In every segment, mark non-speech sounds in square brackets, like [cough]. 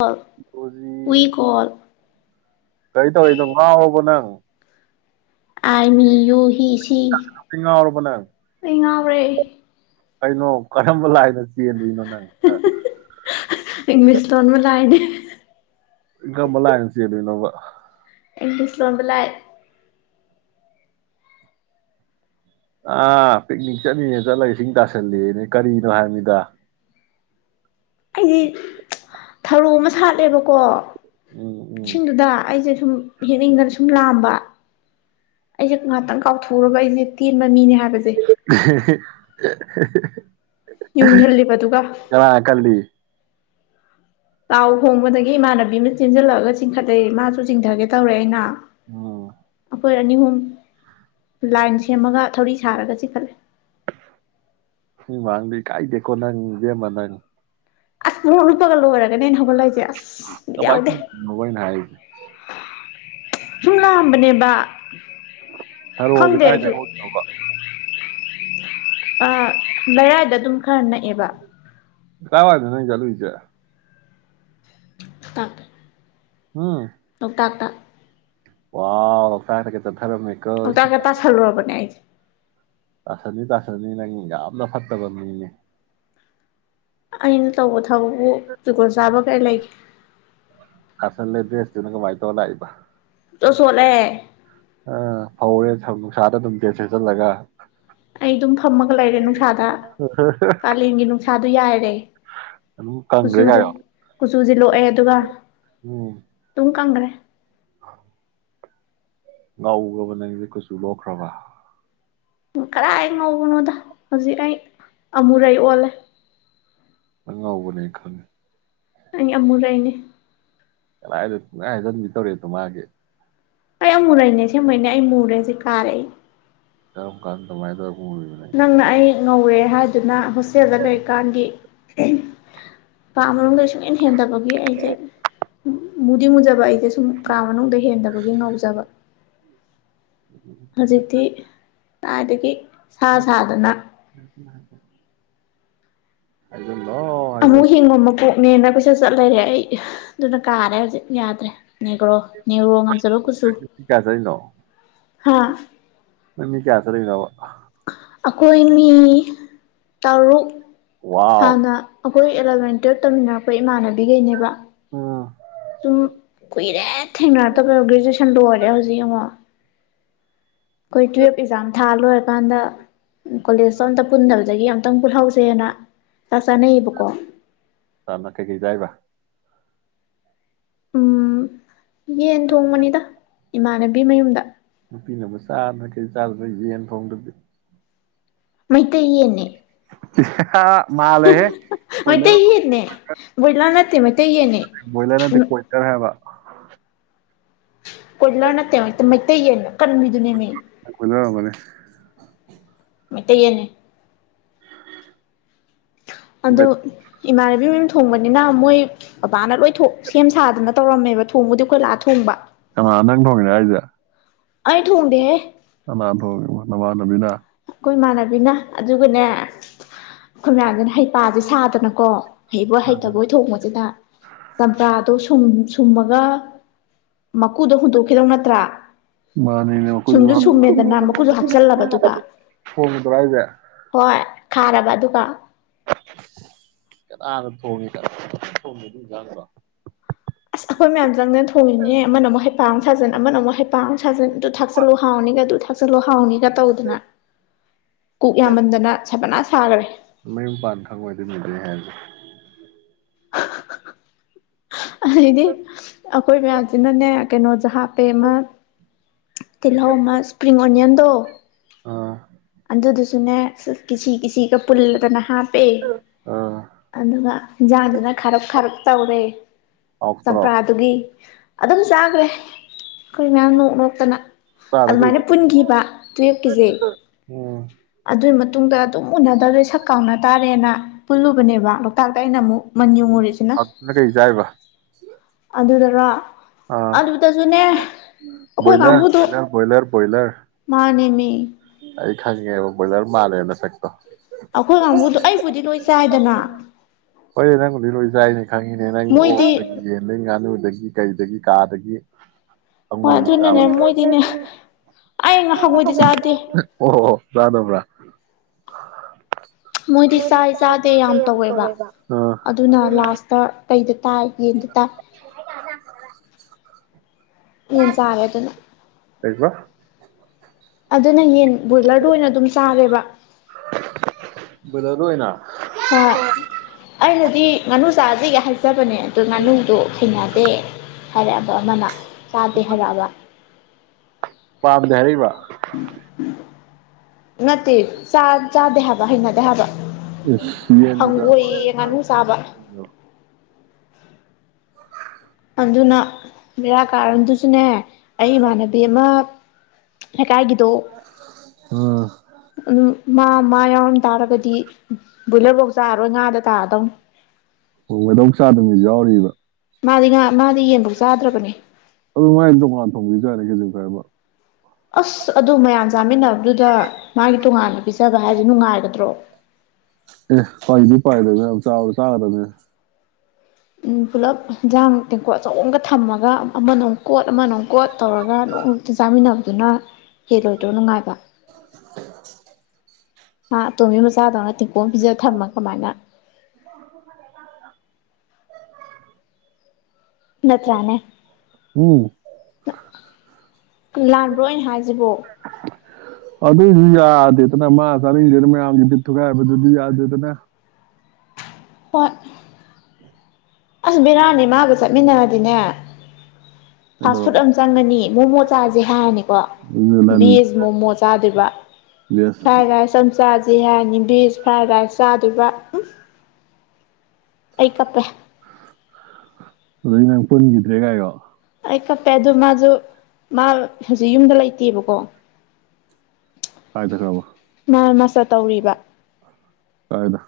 call ꯖꯤ ꯋꯤ call ꯀꯔꯤ ꯇꯧꯔꯤꯅꯣ ꯉꯥꯎꯕꯣ ꯅꯪ ꯑꯔꯃꯤ ꯌꯨ ꯍ ꯉꯥꯎꯔꯕ ꯑꯩ ꯉꯔꯦ ꯀꯩꯅꯩꯅꯣ ꯀꯔꯝꯕꯝꯕ ꯂꯑꯅ ꯅꯣ ꯏꯪꯂꯤꯁ ꯂꯣꯟꯣꯟꯕꯨ ꯂꯑꯅꯦ ꯏ ꯀꯝꯕꯂ ꯍꯥꯏꯁꯤꯅꯣꯕ ꯏꯪꯂꯤꯁ ꯂꯣꯟꯕ ꯂꯩꯥꯏ ꯑꯥ ꯄꯤꯛꯅꯤꯛ ꯆꯠꯅꯤꯡꯌꯦ ꯆꯠꯂꯒ ꯏꯁꯤꯡ ꯇꯥꯁꯜꯂꯤꯅꯦ ꯀꯔꯤꯅꯣ ꯍꯥꯏꯕꯃꯤꯗꯥ ꯑꯩꯗꯤ ꯊꯔꯣ ꯑꯃ ꯁꯥꯠꯂꯦꯕꯀꯣ ꯎꯝ ꯎꯝ ꯁꯤꯡꯗꯨꯗ ꯑꯩꯁꯦ ꯁꯨꯝ ꯌꯦꯦꯛꯅꯤꯡꯗꯅ ꯁꯨꯝ ꯂꯥꯝꯕ ꯑꯩꯁꯦ ꯉꯍꯥꯛꯇꯪ ꯀꯥꯎꯊꯣꯛꯎꯒ ꯑꯩꯁꯦ ꯇ [inaudible] ꯌꯨꯡꯁꯤꯜꯂꯤꯕꯗꯨꯒ ꯀꯅꯥ ꯀꯜꯂꯤ ꯂꯥꯎ ꯍꯣꯡꯕꯗꯒꯤ ꯏꯃꯥꯟꯅꯕꯤ ꯑꯃ ꯆꯦꯟꯁꯤꯜꯂꯑꯒ ꯆꯤꯡꯈꯠꯂꯛꯏ ꯃꯥꯁꯨ ꯆꯤꯡꯊꯒꯦ ꯇꯧꯔꯦ ꯑꯩꯅ ꯍ ꯑꯩꯈꯣꯏ ꯑꯅꯤ ꯑꯍꯨꯝ ꯂꯥꯏꯟ ꯁꯦꯝꯃꯒ ꯊꯧꯔꯤ ꯁꯥꯔꯒ ꯆꯤꯈꯠꯂꯦ ꯃꯤ ꯃꯃꯥꯡꯗ ꯏꯀꯥꯏꯗꯦꯀꯣ ꯏꯕꯦꯝꯃ ꯅꯪ ꯑꯁ [inaudible] ꯂꯣꯏꯔꯦ ꯍꯣꯔꯦꯟ ꯊꯕꯛ ꯂꯩꯇꯦ ꯑꯁ ꯕꯤꯠ ꯀꯃꯥꯏ ꯌꯥꯎꯗꯦ ꯇꯧꯔꯤꯅꯣꯕ ꯑꯩꯅ ꯍꯥꯏꯔꯤꯁꯦ ꯁꯨꯝ ꯂꯥꯛꯑꯝꯕꯅꯦꯕ ꯑꯔꯨ ꯍꯧꯖꯤ ꯈꯪꯗꯦ ꯀꯥꯏꯗ ꯑ ꯂꯩꯔꯥꯏꯗ ꯑꯗꯨꯝ ꯈꯔ ꯅꯛꯑꯦꯕ ꯇꯋꯥ ꯅ ꯆꯂꯨ ꯏꯁ ꯇ ꯑꯝ ꯑꯣꯛꯇꯛꯇ ꯋꯥ ꯐꯥꯏ ꯀꯦ ꯇ ꯑ ꯇꯒ ꯇ ꯍꯜꯂꯨꯔꯕꯅꯦ ꯑꯥꯏ ꯇꯥꯁꯅꯤ ꯇꯥꯁꯅꯤ ꯅꯪ ꯌꯥꯝꯅ ꯐꯠꯇꯕ ꯃꯤꯅꯤ ꯑꯩꯅ ꯇꯧꯕ ꯊꯕꯛꯄꯨ ꯗꯨꯀꯣꯜ ꯆꯥꯕ ꯀꯔꯤ ꯂꯩꯈꯤ ꯀꯁꯜ ꯂꯩꯗꯤꯁ ꯇꯅꯀ ꯃꯥꯥꯏ ꯇꯂ ꯍꯥꯏꯕ ꯇꯣ ꯁꯣꯂꯦ ꯑ ꯐꯧꯔꯦ ꯅꯨꯡꯁꯥꯗ ꯑꯗꯨꯝ ꯇꯦ ꯁꯦꯠꯆꯜꯂꯒ ꯑꯩ ꯑꯗꯨꯝ ꯐꯝꯃꯒ ꯂꯩꯔꯦ ꯅꯨꯡꯁꯥꯗ ꯀꯥꯂꯦꯟꯒꯤ ꯅꯨꯡꯁꯥꯗꯣ ꯌꯥꯏꯔꯦ ꯑꯗꯨꯝ ꯀꯪꯈ꯭ꯔꯦ ꯀꯨꯆꯨꯁꯦ ꯀꯥꯏꯌꯣ ꯀꯨꯆꯨꯁꯦ ꯂꯣꯛꯑꯦ ꯑꯗꯨꯒ ꯑꯗꯨꯝ ꯀꯪꯈ꯭ꯔꯦ ꯑ ꯉ ꯅꯪ ꯀꯁꯨ ꯂꯣꯈ꯭ꯔꯕꯥ ꯀꯗꯥꯥꯏ ꯉꯧꯕꯅꯣꯗ ꯍꯧꯖꯤꯛ ꯑꯩ ꯑꯃꯨꯔꯩ ꯑꯣꯜꯂꯦ ꯑꯉꯕꯅ ꯈꯪꯅꯤ ꯑꯩ ꯑꯃꯨꯔꯏꯅꯦ ꯂ ꯍꯥꯏꯗꯟꯕꯤ ꯇꯧꯔꯤꯦꯠꯇ ꯃꯥꯒꯦ ꯑꯩ ꯌꯥꯝ ꯃꯨ ꯂꯩꯅꯦ ꯁꯦꯝꯃꯅꯦ ꯑꯩ ꯃꯨꯔꯦꯁꯤꯦ ꯀꯥꯔꯛꯏ ꯀꯔꯝ ꯀꯥꯟꯗꯥꯏꯗ ꯅꯪꯅ ꯑꯩ ꯉꯧꯔꯦ ꯍꯥꯏꯗꯨꯅ ꯍꯛꯁꯦꯜꯗ ꯂꯩꯔꯤꯀꯥꯟꯒꯤ ꯑꯔ ꯆꯪꯦꯟ ꯍꯦꯟꯗꯕꯒꯤ ꯑꯩꯖꯠ ꯃꯗꯤ ꯃꯨꯖꯥꯕꯥꯏ ꯑ ꯁꯨꯝ ꯀꯥ ꯃꯅꯨꯡꯗ ꯍꯦꯟꯗꯕꯒꯤ ꯉꯧꯖꯕ ꯍꯧꯖꯤꯗꯤ ꯑꯗꯨꯗꯒꯤ ꯁꯥ ꯁꯥꯗꯅ [unintelligible] [unintelligible] ꯑꯃꯨꯛ ꯍꯥꯏꯖꯜꯂꯣ ꯍꯤꯡꯉꯣꯃꯀꯣ ꯅꯦꯅ ꯀꯣꯏꯆꯠ ꯆꯠ ꯂꯩꯔꯦ ꯑꯩ ꯑꯗꯨꯅ ꯀꯥꯔꯦ ꯍꯧꯖꯤꯛ ꯌꯥꯗ꯭ꯔꯦ ꯅꯦꯒ꯭ꯔꯣ ꯅꯦꯒ꯭ꯔꯣ ꯉꯝꯖꯕ ꯀꯨꯆꯨ ꯃꯤ ꯀꯌꯥ ꯍꯥꯥ ꯅꯣꯏ ꯃꯤ ꯀꯌꯥ ꯆꯠꯂꯤꯅꯣꯕ ꯑꯩꯈꯣꯏ ꯃꯤ ꯇꯔꯨꯛ ꯋꯥꯎ ꯍꯥꯟꯅ ꯑꯈꯣꯏ ꯑꯦꯂꯕꯦꯟ ꯇ꯭ꯋꯦꯞ ꯇꯝꯃꯤꯟꯅꯔꯛꯄ ꯏꯃꯥꯟꯅ ꯕꯤꯒꯩꯅꯦꯕ ꯎꯝ ꯁꯨꯝ ꯀꯨꯏꯔꯦ ꯊꯦꯡꯅꯔꯛꯇꯕꯗꯣ ꯒ꯭ꯔꯦꯖꯨꯑꯦꯁꯟ ꯂꯣꯏꯔꯦ ꯍꯧꯖꯤꯛ ꯌꯦꯡꯉꯣ ꯑꯩꯈꯣꯏ ꯇꯨꯋꯜꯐ ꯑꯦꯛꯖꯥꯝ ꯊꯥ ꯂꯣꯏꯔꯀꯥꯟꯗ ꯀꯣꯂꯦꯖꯇꯣ ꯑꯝꯇ ꯄꯨꯟꯗꯕꯗꯒꯤ ꯌꯥꯝ ꯇꯪ ꯄꯨꯜꯍꯧꯁꯦꯅ ꯆꯥꯛ ꯆꯥꯅꯩꯌꯦꯕꯀꯣ ꯆꯥꯅ ꯀꯩꯀꯩ ꯆꯥꯏꯕ ꯎꯝ ꯌꯦꯟ ꯊꯣꯡꯕꯅꯤꯗ ꯏꯃꯥꯟꯅꯕꯤ ꯃꯌꯨꯝꯗ ꯆꯥꯕꯗ ꯌꯦꯟ ꯊꯣꯡꯗ꯭ꯔꯗꯤ ꯃꯩꯇꯩ ꯌꯦꯟꯅꯦ ꯍꯤ ꯍꯥ ꯍꯥ ꯃꯥꯜꯂꯦꯍꯦ ꯀꯣꯏꯂꯔ ꯃꯩꯇꯩ ꯌꯦꯟꯅꯦ ꯑꯣꯏꯔꯝꯅꯤ ꯕꯣꯏꯂꯔ ꯅꯠꯇꯦ ꯃꯩꯇꯩ ꯌꯦꯟꯅꯦ ꯀꯣꯏꯂꯔ ꯕꯣꯏꯂꯔ ꯅꯠꯇꯦ ꯀꯣꯏꯂꯔ ꯍꯥꯏꯕ [unintelligible] ꯀꯣꯏꯂꯔ ꯅꯠꯇꯦ ꯃꯩꯇꯩ ꯌꯦꯟ ꯑꯀꯟꯕꯤꯗꯨꯅꯦꯃꯤ ꯀꯣꯏꯂꯔ ꯑꯣꯏꯔꯝꯒꯅꯤ ꯃꯩꯇꯩ ꯌꯦꯟꯅꯦ ꯑꯗꯣ ꯏꯃꯥꯟꯅꯕꯤ ꯃꯌꯨꯝ ꯊꯣꯡꯕꯅꯤꯅ ꯃꯣꯏ ꯕꯕꯥꯅ ꯂꯣꯏ ꯊꯣꯡ ꯁꯦꯝ ꯁꯥꯗꯅ ꯇꯧꯔꯝꯃꯦꯕ ꯊꯣꯡꯕꯨꯗꯤ ꯑꯩꯈꯣꯏ ꯂꯥꯛꯑ ꯊꯣꯡꯕ ꯀꯅꯥ ꯅꯪ ꯊꯣꯡꯉꯤꯔꯥꯍꯥꯏꯖꯦ ꯑꯩ ꯊꯣꯡꯗꯦꯍꯦ ꯑꯩꯈꯣꯏ ꯀꯅꯥꯟ ꯊꯣꯡꯉꯤꯅꯣ ꯅꯃꯥꯟ ꯕꯕꯤꯅꯥ ꯑꯩꯈꯣꯏ ꯏꯃꯥꯟꯅꯕꯤꯅ ꯑꯗꯨꯒꯅꯦ ꯑꯩꯈꯣꯏ ꯃꯌꯥꯝꯗꯨꯅ ꯍꯩꯄꯥꯥꯁꯦ ꯁꯥꯗꯅꯀꯣ ꯍꯩꯕꯣꯏ ꯍꯩꯇꯕꯣꯏ ꯊꯣꯡꯕꯁꯤꯗ ꯆꯝꯄ꯭ꯔꯥꯗꯣ ꯁꯨꯝ ꯁꯨꯝꯃꯒ ꯃ ꯃꯀꯨꯗꯣ ꯍꯨꯟꯗꯣꯛꯈꯤꯗꯧ ꯅꯠꯇ꯭ꯔꯥ ꯃꯥꯅꯤꯅꯦ ꯃꯈꯨꯠꯁꯨ ꯁꯨꯝꯁꯨ ꯁꯨꯝꯃꯦꯗꯅ ꯃꯀꯨꯁꯨ ꯍꯥꯞꯆꯜꯂꯕ ꯑꯗꯨꯒ ꯊꯣꯡꯕꯗꯔꯥ ꯍꯥꯏꯖꯦ ꯍꯣꯏ ꯈꯥꯔꯕ ꯑꯗꯨꯒ ꯉꯥꯥꯥꯥꯥꯥꯔꯣ ꯊꯣꯡꯉꯤꯖꯦ ꯊꯣꯡꯉꯤ ꯏꯟꯖꯥꯡꯗꯣ ꯑꯁ ꯑꯩꯈꯣꯏ ꯃꯌꯥꯝ ꯆꯪꯗꯅ ꯊꯣꯡꯉꯤꯅꯤꯅꯦ ꯑꯃꯅ ꯑꯃꯨꯛ ꯍꯩꯄꯥꯃꯨꯛ ꯁꯥꯖꯟ ꯑꯃꯅ ꯑꯃꯨꯛ ꯍꯩꯄꯥꯛ ꯑꯃꯨꯛ ꯁꯥꯖꯟ ꯑꯗꯨ ꯊꯥꯛꯆꯜꯂꯨ ꯍꯥꯎꯅꯤꯒ ꯑꯗꯨ ꯊꯥꯛꯆꯜꯂꯨ ꯍꯥꯎꯅꯤꯒ ꯇꯧꯗꯅ ꯀꯨꯛ ꯌꯥꯝꯃꯟꯗꯅ ꯁꯕꯅꯥ ꯁꯥꯒꯔꯦ ꯃꯌꯨꯝ ꯄꯥꯟ ꯈꯪꯉꯣꯏ ꯑꯗꯨ ꯃꯤꯗꯣꯑꯩꯍꯩꯅꯗꯦ [unintelligible] [unintelligible] ꯑꯗꯩꯗꯤ ꯑꯩꯈꯣꯏ ꯃꯌꯥꯝꯁꯤꯅꯅꯦ ꯀꯩꯅꯣꯁꯦ ꯍꯥꯞꯄꯦ ꯑꯃ ꯇꯜꯧ ꯑꯃ ꯏꯁꯄ꯭ꯔꯤꯡ ꯑꯣꯟꯌꯟꯗ ꯑꯥ ꯑꯗꯨꯗꯨꯁꯨꯅꯦ ꯀꯤꯁꯤ ꯀꯤꯁꯤ ꯄꯨꯜꯂꯗꯅ ꯍꯥꯞꯄꯦ ꯑꯥ ꯑꯗꯨꯒ ꯏꯟꯖꯥꯡꯗꯨꯅ ꯈꯔꯞ ꯈꯥꯔꯞ ꯇꯧꯔꯦ ꯍꯥꯎꯇ꯭ꯔꯣ ꯆꯝꯄ꯭ꯔꯥꯗꯨꯒꯤ ꯑꯗꯨꯝ ꯆꯥꯈ꯭ꯔꯦ ꯑꯩꯈꯣꯏ ꯃꯌꯥꯝ ꯅꯣꯛ ꯅꯣꯛꯇꯅ ꯆꯥꯗ ꯑꯗꯨꯃꯥꯏꯅ ꯀꯨꯏꯕꯒꯤ ꯄꯨꯟꯈꯤꯕ ꯇꯨꯌꯦꯞꯀꯤꯖꯦ ꯎꯝ ꯑꯗꯨꯒꯤ ꯃꯇꯨꯡꯗ ꯑꯗꯨꯝ ꯎꯅꯗꯕ꯭ꯔꯦ ꯁꯛꯀ ꯀꯥꯡꯅꯗꯦ ꯆꯥꯔꯦꯅ ꯄꯨꯜꯂꯨꯕꯅꯦꯕ ꯥꯡ ꯑꯩꯅ ꯑꯃꯨꯛ ꯃꯟ ꯌꯨꯡꯉꯨꯔꯤꯁꯤꯅ ꯍꯥꯎꯇꯅ ꯀꯩ ꯆꯥꯏꯕ ꯑꯗꯨꯗ ꯔ ꯑ ꯑꯩꯈꯣꯏ ꯣꯌꯂꯔ ꯀꯥꯡꯕꯨꯗꯣ ꯀꯣꯌꯔ ꯣꯌꯔ ꯀꯣꯏꯂꯔ ꯃꯥꯅꯦꯃꯤ ꯑꯩ ꯈꯪꯉꯦꯕ ꯕ꯭ꯔꯣꯏꯖꯔ ꯃꯥꯜꯂꯦ ꯅꯁꯛꯇꯣ ꯑꯩꯈꯣꯏ ꯀꯥꯡꯕꯨꯗꯣ ꯑꯩꯕꯨꯗꯤ ꯂꯣꯏ ꯆꯥꯏꯗꯅ ꯍꯣꯏ ꯅꯪꯕꯨꯗꯤ ꯂꯣꯏ ꯆꯥꯏꯅꯦ ꯈꯪꯉꯤꯅꯦ ꯅꯪ ꯑꯣ ꯃꯣꯏꯗꯤ ꯌꯦ ꯂꯣꯏ ꯉꯥꯅꯨ ꯀꯥꯏ ꯑꯗꯨꯗꯒꯤ ꯀꯥꯗꯒꯤ ꯍꯣꯏ ꯑꯗꯨꯅꯅꯦ ꯃꯣꯏꯗꯤꯅꯦ ꯑꯩ ꯉꯍꯪꯉꯣꯏꯗꯤ ꯆꯥꯗꯦ ꯑꯣ ꯔꯥꯗꯕ꯭ꯔꯥ ꯃꯣꯏꯗꯤ ꯆꯥꯏ ꯆꯥꯗꯦ ꯌꯥꯝ ꯇꯧꯋꯦꯕ ꯑꯥ ꯑꯗꯨꯅ ꯂꯥꯁꯇ ꯀꯩꯗ ꯇꯥꯏ ꯌꯦꯟꯗ ꯇꯥꯏ ꯌꯦꯟ ꯆꯥꯉꯦꯗꯨꯅ ꯀꯀ ꯑꯩꯅ ꯌꯦꯟ ꯕ꯭ꯔꯣꯏꯂꯔꯗ ꯑꯣꯏꯅ ꯑꯗꯨꯝ ꯆꯥꯔꯦꯕ ꯆ ꯑꯣꯏꯅ ꯍ ꯑꯅ ꯉꯥꯨ ꯆꯥꯖ ꯌꯥ ꯍꯥꯏꯐꯠ ꯕꯅꯦ ꯑꯗꯣ ꯉꯥꯅꯨꯗꯣ ꯈꯅꯗꯦ ꯍꯥꯏꯔꯛꯑꯕ ꯑꯃꯅ ꯆꯥꯗꯦ ꯍꯥꯏꯔꯛꯑꯕ ꯄꯥꯕꯗꯔ ꯋꯥ ꯅꯠꯇꯦ ꯆꯥꯗꯦ ꯍꯥꯏꯕ ꯍꯩꯅꯗꯦ ꯍꯥꯏꯕ ꯁꯤꯖꯥ ꯍꯪꯒꯣꯏꯌꯦ ꯉꯥꯅꯨ ꯆꯥꯕ ꯑꯗꯨꯅ ꯕꯔꯥ ꯀꯥꯔꯟꯗꯨꯁꯨꯅꯦ ꯑꯩ ꯏꯃꯥꯟꯅꯕꯤ ꯑꯃ ꯍꯗꯣ ꯑꯥ ꯃꯥ ꯃꯥ ꯌꯥꯎꯔꯝ ꯇꯥꯔꯒꯗꯤ ꯕꯣꯏꯂꯔꯐꯧ ꯆꯥꯔꯔꯣꯏ ꯉꯥꯗ ꯇꯥꯔꯗꯧꯅꯤ ꯎ ꯃꯩꯗꯧ ꯆꯥꯗꯕꯅ ꯌꯥꯎꯔꯤꯕ ꯃꯥꯗꯤ ꯉ ꯃꯥꯗꯤ ꯌꯦꯡꯕ ꯑꯗꯨ ꯃꯥꯥꯏ ꯇ ꯃꯥ ꯊ ꯌꯥꯔꯦꯒꯦꯖ ꯐꯥꯏꯕ ꯑꯁ ꯑꯗꯨ ꯃꯌꯥꯝ ꯆꯥꯃꯤꯟꯅꯕꯗꯨꯗ ꯃꯥꯒꯤ ꯇꯣꯉꯥꯟꯂ ꯄꯤꯖꯕ ꯍꯥꯏꯁꯦ ꯅꯨꯡꯉꯥꯏꯒꯗ꯭ꯔꯣ ꯑꯦ ꯄ ꯃꯤ ꯄꯥꯏꯗꯅ ꯆꯥ ꯇꯥꯗꯅꯦ ꯎꯝ ꯄꯨꯂꯞ ꯌꯦꯟꯁꯥꯡ ꯇꯦꯡꯀꯣꯠ ꯑꯆꯣꯡꯝꯒ ꯊꯝꯃꯒ ꯑꯃꯅꯣ ꯀꯣꯠ ꯑꯃꯅꯣ ꯒꯣꯠ ꯇꯧꯔꯒ ꯑꯗꯨ ꯑꯇ ꯆꯥꯃꯤꯟꯅꯕꯗꯨꯅ ꯍꯦꯜꯂꯣꯏꯗ꯭ꯔꯣ ꯅꯨꯡꯉꯥꯏꯕ [inaudible] ꯑꯥ ꯇꯨꯃꯤ ꯃꯁꯥꯗꯅ ꯇꯦꯛꯄꯣꯝ ꯄꯤꯖ ꯊꯝꯃ ꯀꯃꯥꯏꯅ ꯅꯠꯇ꯭ꯔꯥꯅꯦ ꯎꯝ ꯂꯥꯟꯕ꯭ꯔꯣꯅ ꯍꯥꯏꯁꯤꯕꯣ ꯌꯥꯗꯇꯅ ꯃꯥ ꯁꯔꯗꯔꯒꯤꯗꯤ ꯊꯨꯒꯕꯗꯨ ꯌꯥꯗꯅ ꯄꯠ ꯑꯁ ꯕꯤꯔꯥꯅꯤ ꯃꯥꯒ ꯆꯠꯃꯤꯟꯅꯔꯗꯤꯅꯦ ꯐꯥꯁ ꯐꯨꯗ ꯀꯩꯗꯧꯔꯕ ꯑꯃ ꯆꯪꯉꯅꯤ ꯃꯣꯃꯣ ꯆꯥꯁꯦ ꯍꯥꯏꯔꯅꯤꯀꯣ ꯑꯗꯨ ꯅꯪ ꯚꯦꯖ ꯃꯣꯃꯣ ꯆꯥꯗꯣꯏꯕ ꯕꯦꯁ ꯐ꯭ꯔꯥꯏ ꯔꯥꯏꯁ ꯑ ꯆꯥꯁ ꯍꯥꯏꯔꯅꯤ ꯚꯁ ꯐ꯭ꯔꯥꯏ ꯔꯥꯏꯁ ꯆꯥꯗꯕ ꯑꯩ ꯀꯞꯄꯦ ꯑꯗꯨꯗꯤ ꯅꯪ ꯄꯨꯟꯈꯤꯗ꯭ꯔꯦ ꯀꯥꯏꯔꯣ ꯑꯩ ꯀꯞꯄꯦ ꯑꯗꯨꯗ ꯃꯥꯁꯨ ꯃꯥ ꯍꯧꯖꯤꯛ ꯌꯨꯝꯗ ꯂꯩꯇꯦꯕꯀꯣ ꯀꯥꯏ ꯆꯠꯈ꯭ꯔꯕ ꯃꯥ ꯃꯆꯥ ꯇꯧꯔꯤꯕ ꯐꯗ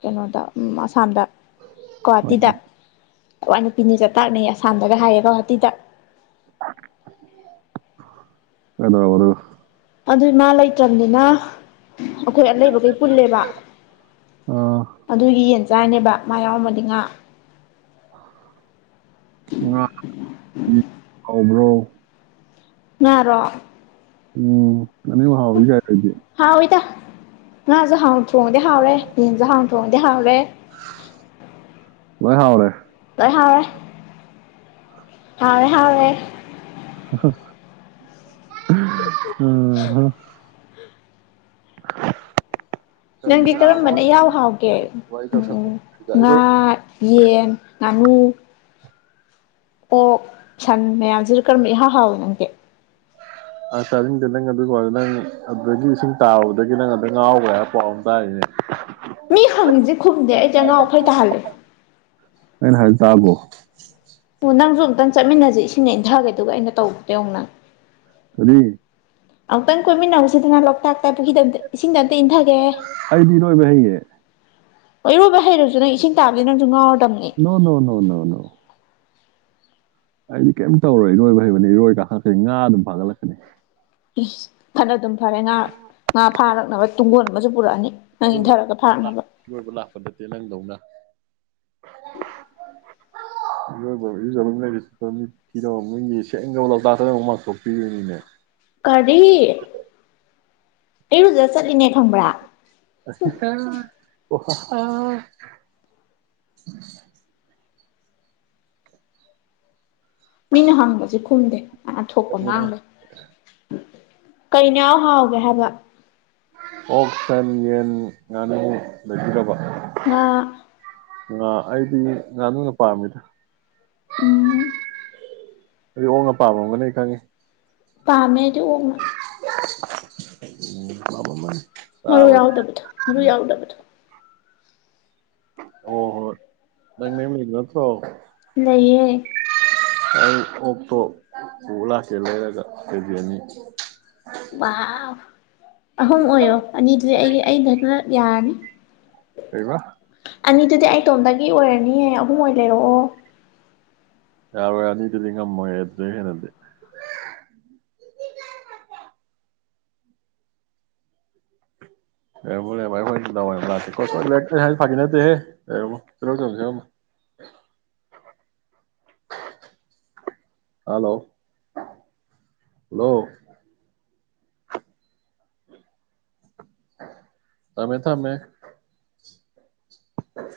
ꯀꯩꯅꯣꯗ ꯎꯝ ꯑꯁꯥꯝꯗ ꯀ꯭ꯋꯥꯇꯗ ꯑꯋꯥ ꯅꯨꯄꯤꯅꯤ ꯆꯥꯛꯇꯥꯛꯅꯩ ꯑꯁꯥꯝꯗꯒ ꯍꯥꯏꯌꯦ ꯒꯧꯍꯥꯇꯗ ꯑꯦꯗꯣ ꯑꯣꯏ ꯑꯗꯨꯏ ꯃꯥ ꯂꯩꯇ꯭ꯔꯅꯤꯅ ꯑꯩꯈꯣꯏ ꯑ ꯂꯩꯩꯕꯈꯩ ꯄꯨꯜꯂꯦꯕ ꯑꯥ ꯑꯗꯨꯒꯤ ꯌꯦꯟ ꯆꯥꯅꯦꯕ ꯃꯥ ꯌꯥꯎꯝꯕꯅꯤ ꯇꯉꯥ ꯑ ꯍꯥꯎꯕ꯭ꯔꯣ ꯌꯥꯔꯣ ꯎꯝ ꯅꯅꯤ ꯍꯥꯎꯒꯥꯏꯗꯤꯦ ꯅꯪ ꯑꯗꯨ ꯍꯥꯎ ꯊꯣꯡꯉꯥꯗꯤ ꯍꯥꯎꯔꯦ ꯌꯦꯟꯁꯦ ꯍꯥꯎ ꯇꯣꯦ ꯍꯥꯎꯦ ꯂ ꯍꯥꯎꯔꯦ ꯍ ꯍ ꯍꯥꯎꯦ ꯍ ꯑꯣ [inaudible] ꯅꯪꯗꯤ ꯆꯥꯕ ꯀꯔꯝꯕꯅ ꯃꯁꯥ ꯏꯍꯥꯎ ꯍꯥꯎꯒꯦ ꯋꯥꯔꯤ ꯎꯝ ꯇꯧꯁꯜꯂꯛꯏꯗ ꯉꯥ ꯑꯩꯈꯣꯏ ꯌꯦꯟ ꯉꯥ [inaudible] ꯑꯣ ꯁꯟ ꯃꯌꯥꯝꯁꯤꯁꯨ ꯀꯔꯝꯕ ꯏꯍꯥꯎ ꯍꯥꯎꯋꯤ ꯅꯪꯗꯤ ꯑ ꯆꯥꯅꯤꯡꯗꯦ ꯅꯪ ꯑꯗꯨꯒꯤꯔꯒ ꯅꯪ ꯑꯗꯨꯗꯒꯤ ꯏꯁꯤꯡ ꯇꯥꯔꯨꯕꯗꯒꯤ ꯅꯪ ꯑ ꯉꯥꯎꯕ꯭ꯔꯦ ꯍꯥꯏꯕ ꯄꯥꯎ ꯑꯃ ꯇꯥꯔꯤꯅꯦ ꯃꯤ ꯍꯪꯉꯤꯁꯤ ꯈꯨꯝꯗꯦ ꯑꯩꯁꯦ ꯑꯉꯥꯎ ꯑꯩꯈꯩ ꯇꯥꯍꯜꯂꯦ ꯍꯔꯇꯥꯕꯣ ꯑꯣ ꯅꯪꯁꯨ ꯑꯃꯨꯛꯇꯪ ꯆꯠꯃꯤꯟꯅꯖꯦ ꯏꯁꯤꯡ ꯏꯟꯊꯥꯒꯦꯗꯨꯒ ꯑꯩꯅ ꯇꯧꯗꯨ ꯅꯪ ꯀꯔꯤ ꯑꯃꯨꯛꯇꯪ ꯀꯣꯏꯃꯤꯟꯅꯧꯁꯤꯗꯅ ꯂꯣꯛꯇꯥꯛꯇ ꯄꯨꯈꯤꯗ ꯑꯩꯗꯤ ꯏꯔꯣꯏꯕ ꯍꯩꯌꯦ ꯍ ꯏꯔꯣꯏꯕ ꯍꯩꯔꯁꯨ ꯅ ꯏꯁꯤꯡ ꯇꯥꯕꯦ ꯅꯪꯁꯨ ꯉꯥꯎꯔꯦ ꯅꯣ ꯅꯣ ꯅ ꯅꯣꯅ ꯑꯩꯗꯤ ꯀꯩꯝꯇ ꯇꯧꯔꯣꯏ ꯏꯔꯣꯏꯕ ꯍꯩꯕꯅꯤ ꯏꯔꯣꯏ ꯀꯥꯈꯠꯛꯀꯅꯤ ꯉꯥ ꯑꯗꯨꯝ ꯐꯥꯒꯠꯂꯛꯀꯅꯤ ꯊꯅꯣ ꯑꯗꯨꯝ ꯐꯔꯦ ꯉꯥ ꯉꯥ ꯐꯥꯔꯛꯅꯕ ꯇꯨꯡꯒꯣꯟꯜ ꯑꯃꯁꯨ ꯄꯨꯔꯛꯑꯅꯤ ꯅꯪ ꯑꯗꯨꯕꯨ ꯏꯟꯊꯔꯒ ꯐꯥꯔꯛꯅꯕ ꯖ ꯃꯤꯤꯔ ꯃ ꯇ ꯃꯊ ꯄꯤꯅꯤ ꯀꯔꯤ ꯑꯩꯔꯨꯖ ꯆꯠꯂꯤꯅꯦ ꯈꯪꯕ꯭ꯔꯥ ꯑꯣꯍ ꯃꯤꯅꯦ ꯍꯪꯒꯁꯤꯦ ꯍꯗꯦ ꯑ ꯊꯄꯣꯟꯅꯪꯗ ꯀꯩꯩꯅꯎ ꯍꯥꯎꯒꯦ ꯍꯥꯏꯕ ꯑꯣꯛ ꯁꯟ ꯌꯦꯟ ꯉꯥꯅꯨ ꯂꯩꯕꯤꯔꯕ ꯑ ꯉ ꯑꯩꯗꯤ ꯉꯥꯅꯨꯡꯅ ꯄꯥꯝꯃꯤꯗ ꯎꯝ ꯑꯗꯨ ꯑꯣꯡ ꯑꯄꯥꯝꯕꯝꯒꯅꯤ ꯑꯩ ꯈꯪꯉꯤ ꯄꯃꯦꯗꯤ ꯑꯣꯉ ꯎ ꯄꯅꯤ ꯃꯔꯨ ꯌꯥꯎꯗꯕꯗꯣ ꯃꯔꯨ ꯌꯥꯎꯗꯕꯗꯨꯣ ꯑꯣ ꯍꯣꯏ ꯅꯪ ꯅ ꯂꯩꯗ ꯅꯠꯇ꯭ꯔꯣ ꯁꯌꯦ ꯑꯩ ꯑꯣꯛꯇꯣ ꯑꯣꯂꯥꯥꯁꯦ ꯂꯩꯔꯒ ꯂꯩꯩꯖꯅꯤ ꯑꯍꯨꯝ ꯑꯣꯏꯌꯣ ꯑꯅꯤꯗꯨꯗꯤ ꯑꯩ ꯑꯗ ꯈꯔ ꯌꯥꯔꯅꯤ ꯀꯩꯕ ꯑꯅꯤꯗꯨꯗꯤ ꯑꯩ ꯏꯇꯣꯝꯗꯒꯤ ꯑꯣꯏꯔꯅꯤꯌꯦ ꯑꯍꯨꯝ ꯑꯣꯏ ꯂꯩꯔꯛꯑꯣ ꯌꯥꯔ ꯑꯣꯏꯅꯤꯗꯨ ꯂꯤ ꯉꯃ ꯑꯗꯨꯗꯣ ꯍꯦꯅꯗꯦ ꯐꯥ ꯅꯠꯇꯦꯦ ꯆ ꯆ ꯍꯜꯂꯣ ꯍꯂꯣ ꯑꯃꯦ ꯊꯃꯦ ꯑ